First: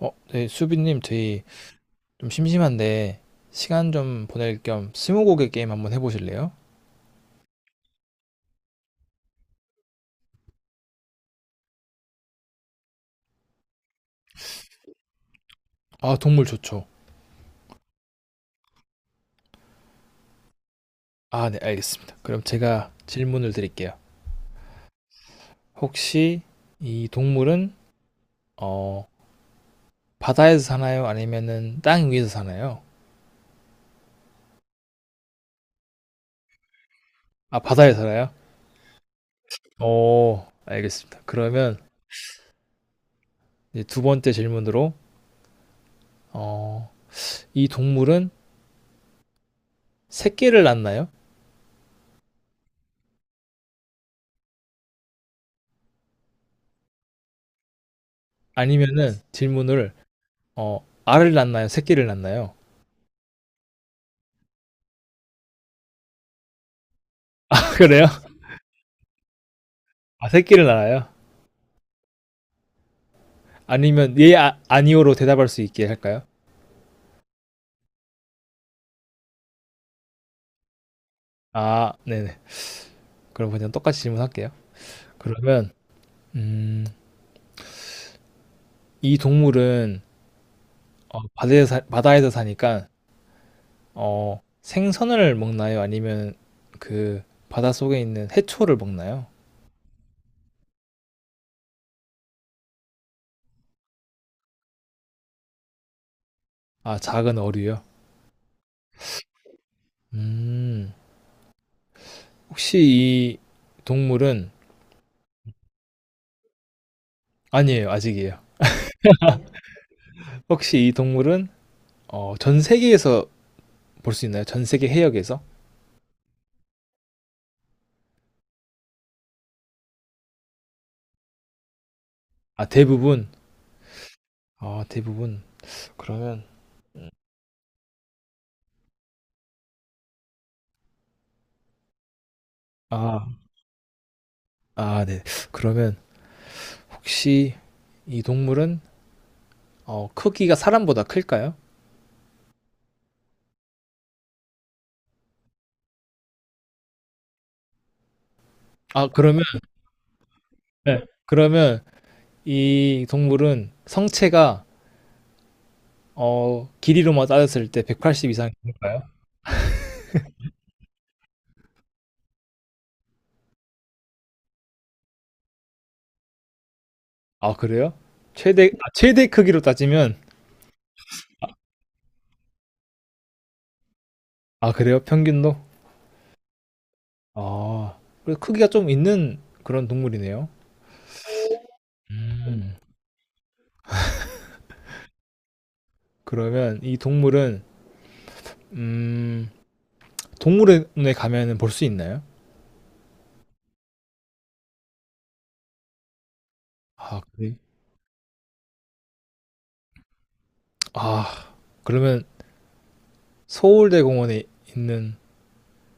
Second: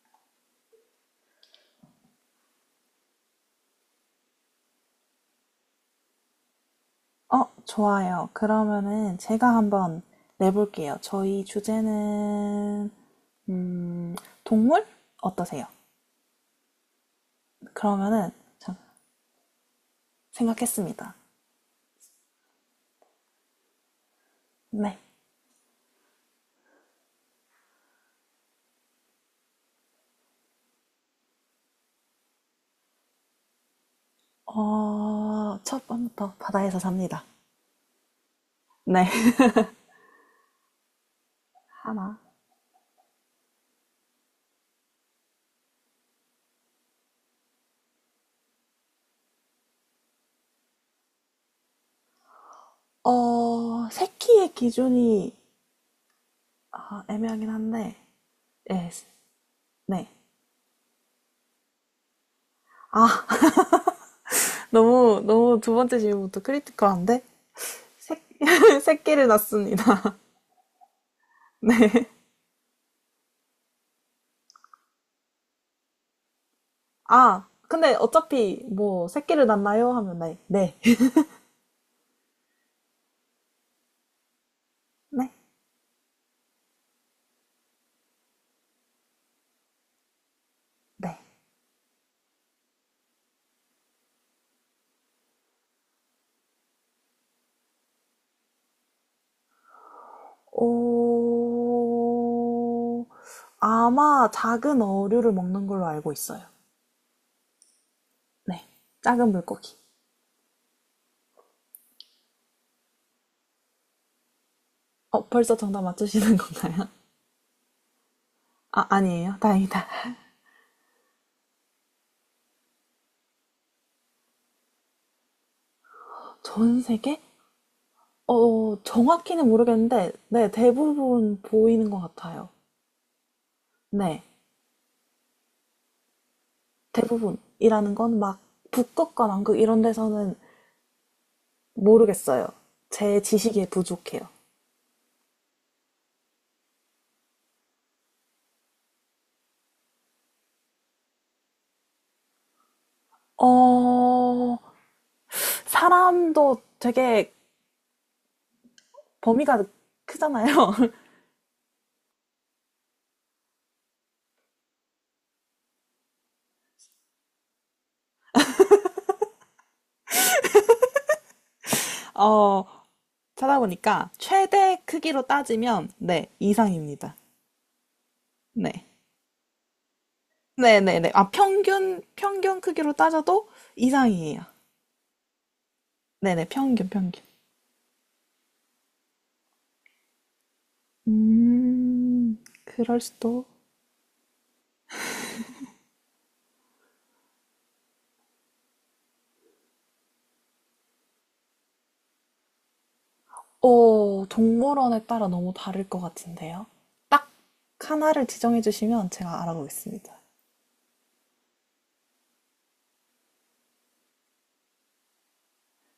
네, 수빈님, 저희 좀 심심한데 시간 좀 보낼 겸 스무고개 게임 한번 해보실래요? 어, 좋아요. 그러면은 제가 한번 내볼게요. 저희 주제는, 음, 동물? 어떠세요? 아, 동물 좋죠. 그러면은, 참, 생각했습니다. 아, 네, 알겠습니다. 그럼 제가 질문을 드릴게요. 네. 혹시 이 동물은 어, 바다에서 사나요? 아니면은 땅 위에서 사나요? 어, 첫 번부터 바다에서 삽니다. 아, 바다에 살아요? 네. 오, 알겠습니다. 그러면 하나. 이제 두 번째 질문으로 어, 이 동물은 새끼를 낳나요? 어, 새끼의 기준이, 아, 애매하긴 한데, 예, 아니면은 질문을, 네. 알을 낳나요? 새끼를 낳나요? 아, 너무, 너무 두 번째 질문부터 크리티컬한데? 그래요? 새, 새끼를 낳습니다. 아, 새끼를 낳아요? 네. 아니면 예, 아니오로 대답할 수 있게 할까요? 아, 근데 어차피 뭐 새끼를 낳나요? 하면 네, 네, 아, 네네 그럼 그냥 똑같이 질문할게요. 네, 그러면 음, 이 동물은 네. 바다에서 사니까 생선을 먹나요? 아니면 그 바다 속에 있는 해초를 먹나요? 어, 아마 작은 어류를 먹는 걸로 알고 있어요. 아, 작은 어류요. 네, 작은 물고기. 음 혹시 이 동물은. 어, 벌써 정답 맞추시는 건가요? 아니에요, 아직이에요. 아, 아니에요. 다행이다. 혹시 이 동물은 전 세계에서 볼 수 있나요? 전 세계 해역에서? 전 세계? 어, 정확히는 모르겠는데, 네, 대부분 보이는 것 같아요. 아, 대부분. 네, 아, 대부분. 그러면 대부분이라는 건 막 북극과 남극 이런 데서는 모르겠어요. 제 아, 지식이 부족해요. 아, 네. 그러면 혹시 이 동물은 크기가 사람보다 클까요? 어, 사람도 되게 아, 그러면 범위가 크잖아요. 네. 그러면 이 동물은 성체가 길이로만 따졌을 때 180 이상 될까요? 어, 찾아보니까 최대 크기로 따지면 네, 이상입니다. 아, 그래요? 최대 네. 아, 최대 크기로 따지면. 네네네. 아, 평균, 평균 크기로 따져도 이상이에요. 아, 그래요? 평균도? 네네, 평균, 평균. 아, 그래도 크기가 좀 있는 그런 동물이네요. 음. 그럴 수도. 그러면 이 동물은 음, 동물원에 가면은 볼 수 있나요? 어, 동물원에 따라 너무 다를 것 같은데요. 아, 딱 그래. 하나를 지정해 주시면 제가 알아보겠습니다. 아, 그러면 서울대공원에 있는,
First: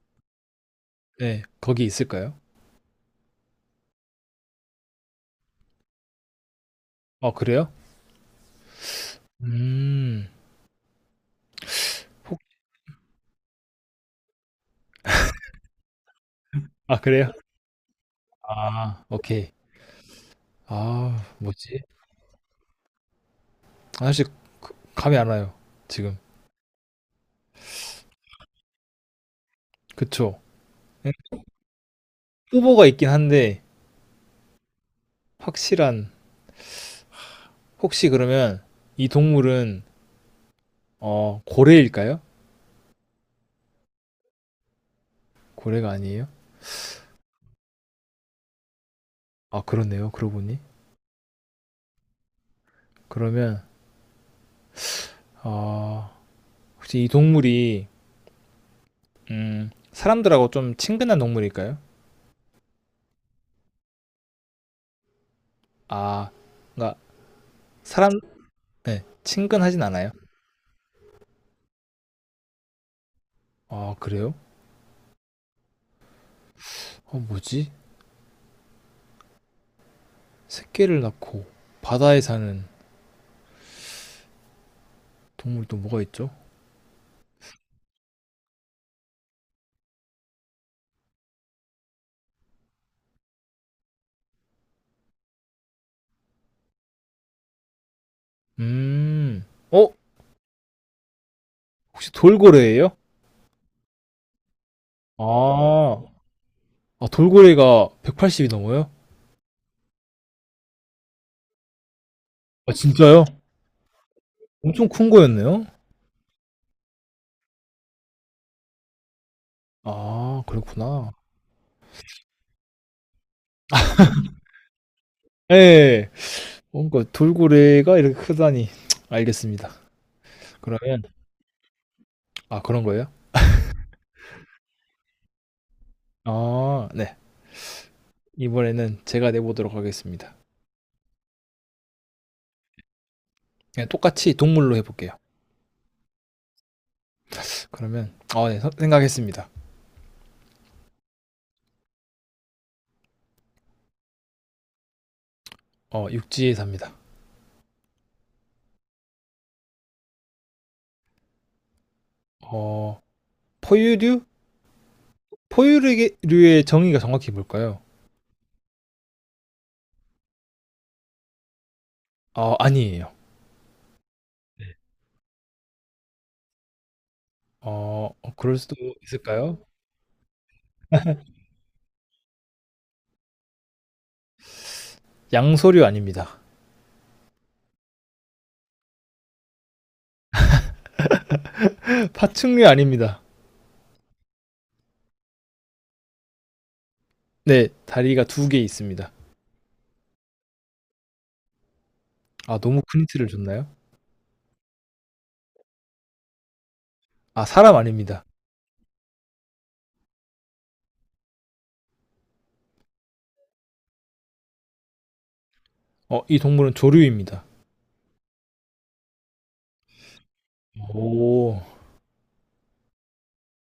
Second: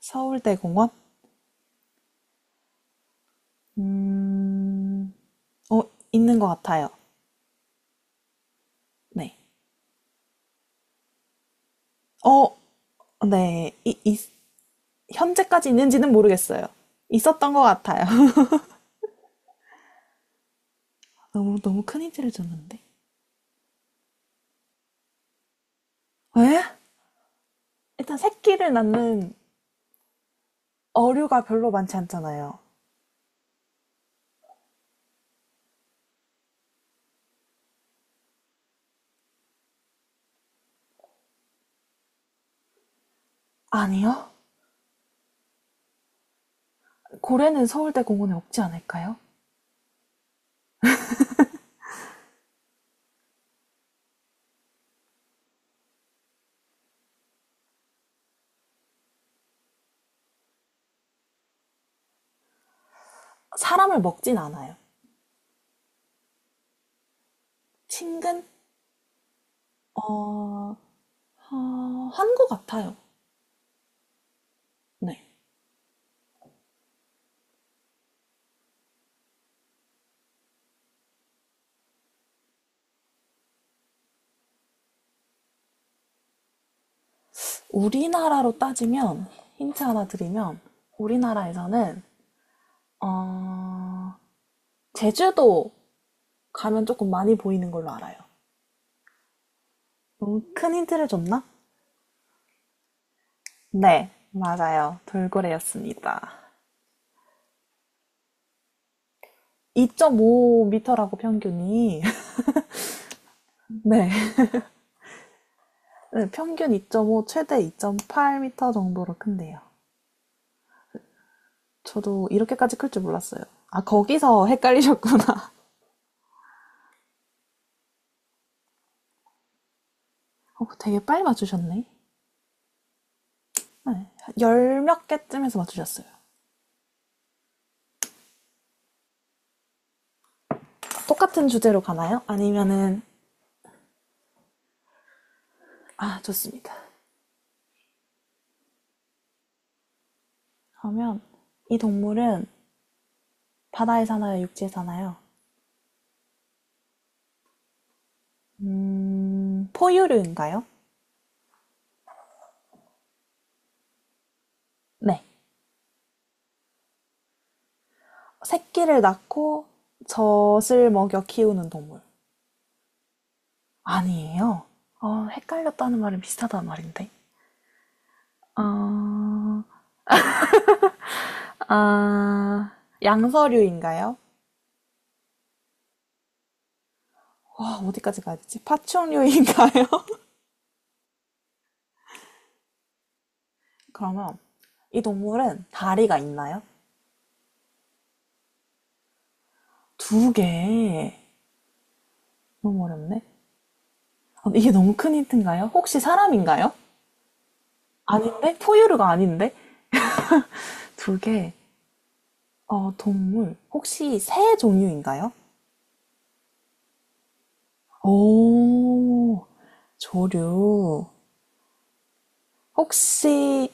서울대공원? 네, 거기 있을까요? 음, 어, 있는 것 같아요. 아, 그래요? 네. 음, 혹, 어, 네. 현재까지 있는지는 모르겠어요. 아, 그래요? 있었던 것 같아요. 아, 오케이. 아, 너무, 뭐지? 너무 큰 힌트를 줬는데. 사실 감이 안 와요 지금. 왜? 일단 새끼를 낳는 그쵸? 예, 어류가 별로 많지 않잖아요. 후보가 있긴 한데 확실한, 혹시 그러면 이 동물은 고래일까요? 아니요. 고래가 아니에요? 고래는 서울대 공원에 없지 않을까요? 아, 그렇네요. 그러고 보니, 그러면 아, 혹시 이 동물이 사람들하고 좀 친근한 동물일까요? 사람을 먹진 않아요. 아, 그러니까 사람, 친근? 네, 친근하진 어, 않아요? 어, 한 것 같아요. 아, 그래요? 네. 뭐지? 새끼를 낳고 바다에 사는 동물이 또 뭐가 있죠? 우리나라로 따지면, 힌트 하나 드리면, 우리나라에서는, 어, 제주도 가면 조금 많이 보이는 걸로 알아요. 음, 어? 너무 큰 힌트를 줬나? 혹시 돌고래예요? 네, 맞아요. 아, 돌고래였습니다. 아, 돌고래가 180이 넘어요? 2.5m라고 평균이. 아, 진짜요? 네. 엄청 큰 거였네요? 네, 평균 2.5, 최대 2.8m 정도로 큰데요. 아, 그렇구나. 저도 이렇게까지 클 줄 몰랐어요. 아, 거기서 헷갈리셨구나. 예, 뭔가 돌고래가 이렇게 크다니. 알겠습니다. 어, 그러면, 되게 빨리 맞추셨네. 아, 그런 거예요? 네, 열 몇 개쯤에서 맞추셨어요. 아, 네. 이번에는 제가 내보도록 하겠습니다. 똑같은 주제로 가나요? 아니면은, 그냥 똑같이 동물로 해볼게요. 아, 좋습니다. 그러면, 아, 네, 생각했습니다. 그러면 이 동물은 바다에 사나요? 육지에 사나요? 육지에 삽니다. 포유류인가요? 어, 포유류? 네. 포유류의 정의가 정확히 뭘까요? 새끼를 낳고 젖을 먹여 키우는 동물. 아니에요. 아니에요. 어, 헷갈렸다는 말은 비슷하다는 말인데. 그럴 수도 있을까요? 아, 아, 양서류인가요? 양서류 아닙니다. 와, 어디까지 가야 되지? 파충류인가요? 파충류 아닙니다. 그러면 이 동물은 다리가 있나요? 네, 다리가 2개 있습니다. 두 개. 아, 너무 너무 큰 어렵네. 힌트를 줬나요? 아, 이게 너무 큰 힌트인가요? 혹시 사람인가요? 아, 사람 아닙니다. 아닌데? 포유류가 아닌데? 두 개. 어, 동물. 혹시 새 종류인가요? 이 동물은 조류입니다. 오, 조류. 오, 혹시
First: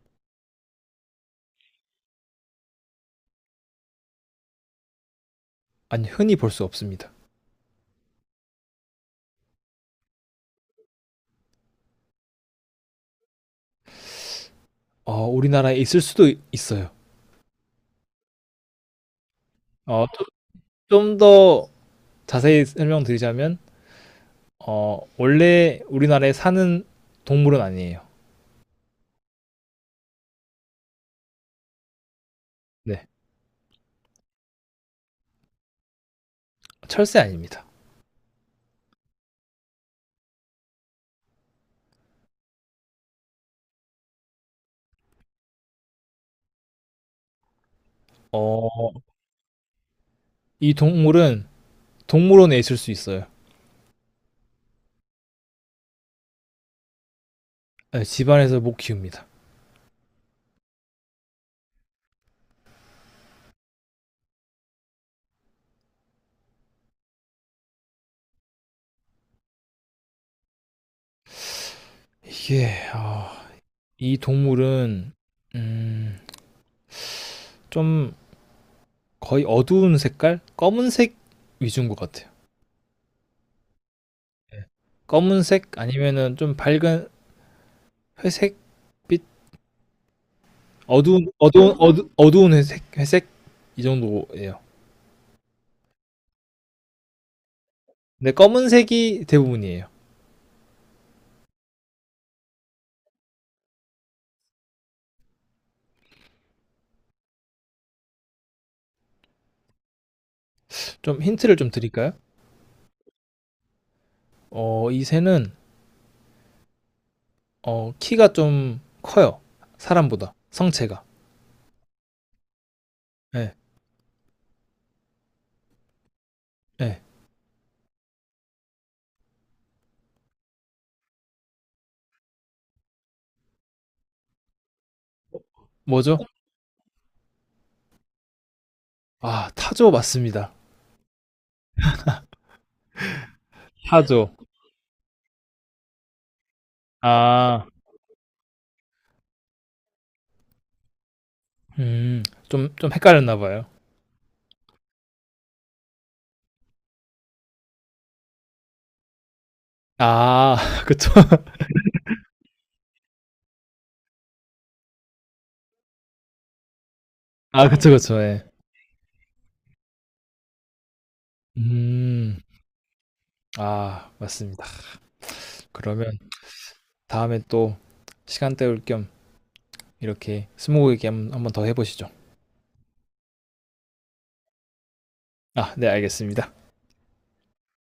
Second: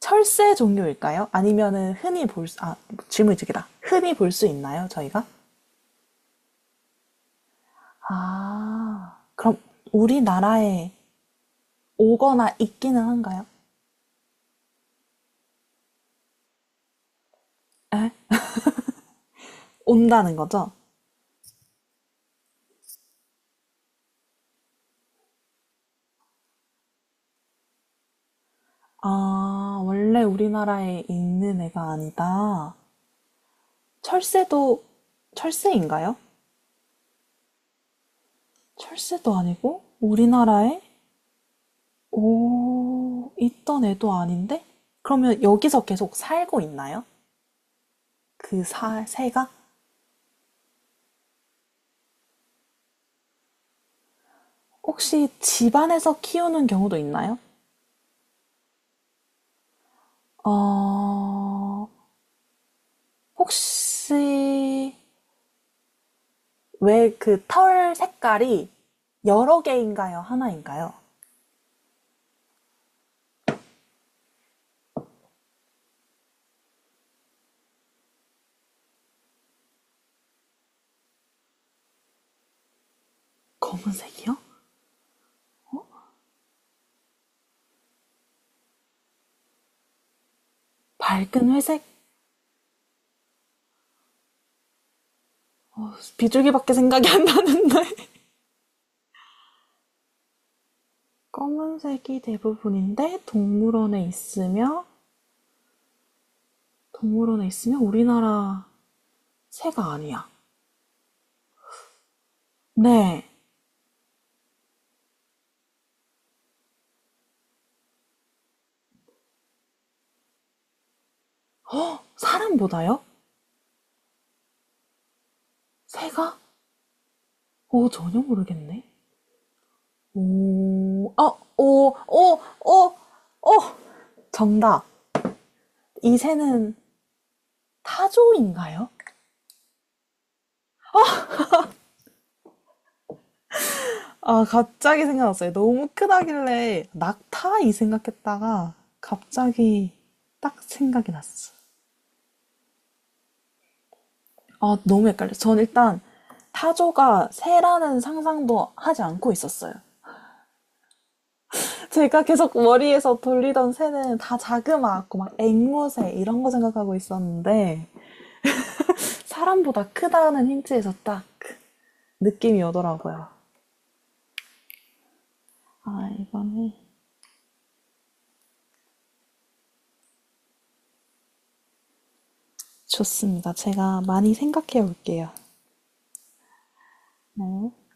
철새 종류일까요? 아니면은 흔히 볼 수, 아, 질문이 두 개다. 흔히 볼 수 있나요, 저희가? 아니, 흔히 볼 수 없습니다. 아, 그럼 우리나라에 오거나 있기는 한가요? 우리나라에 있을 수도 있어요. 어, 온다는 거죠? 좀 더 자세히 설명드리자면, 원래 우리나라에 사는 동물은 아니에요. 아, 원래 우리나라에 있는 애가 아니다. 네, 철새도, 철새인가요? 철새 아닙니다. 철새도 아니고, 우리나라에 오, 있던 애도 아닌데? 그러면 여기서 계속 살고 있나요? 어, 새가? 이 동물은 동물원에 있을 수 있어요. 혹시 집안에서 키우는 경우도 있나요? 네, 집안에서 못 키웁니다. 어, 혹시 왜 그 털 색깔이 여러 개인가요? 하나인가요? 이게 아, 이 동물은 음, 좀 거의 어두운 색깔, 검은색 위주인 것 같아요. 검은색이요? 네. 검은색 아니면은 좀 밝은 회색빛, 어두운 밝은 어두운 회색? 어두, 어두운 회색 이 정도예요. 어, 비둘기밖에 생각이 안 나는데. 근데 검은색이 대부분이에요. 검은색이 대부분인데 동물원에 있으며 동물원에 있으면 우리나라 새가 아니야. 좀 힌트를 좀 드릴까요? 네. 이 새는 키가 좀 커요. 사람보다 성체가. 허! 사람보다요? 네, 새가? 예. 어, 전혀 모르겠네. 오, 아, 오, 오, 오, 오! 정답. 뭐죠? 이 새는 타조인가요? 아, 타조 맞습니다. 타조. 아, 갑자기 생각났어요. 너무 크다길래 낙타 아, 이 생각했다가 갑자기 딱 생각이 났어. 음, 좀 헷갈렸나 봐요. 아, 너무 헷갈려. 전 일단 타조가 새라는 상상도 하지 않고 있었어요. 아, 그쵸. 제가 계속 머리에서 돌리던 새는 다 자그마하고 막 앵무새 이런 거 생각하고 아, 있었는데 그쵸, 그쵸. 예. 사람보다 크다는 힌트에서 딱 음, 느낌이 오더라고요. 아, 맞습니다. 아, 그러면 이거는 다음에 또 시간 때울 겸 이렇게 스무고개 한번 더 해보시죠. 좋습니다. 제가 많이 생각해 볼게요 아, 네, 알겠습니다. 네.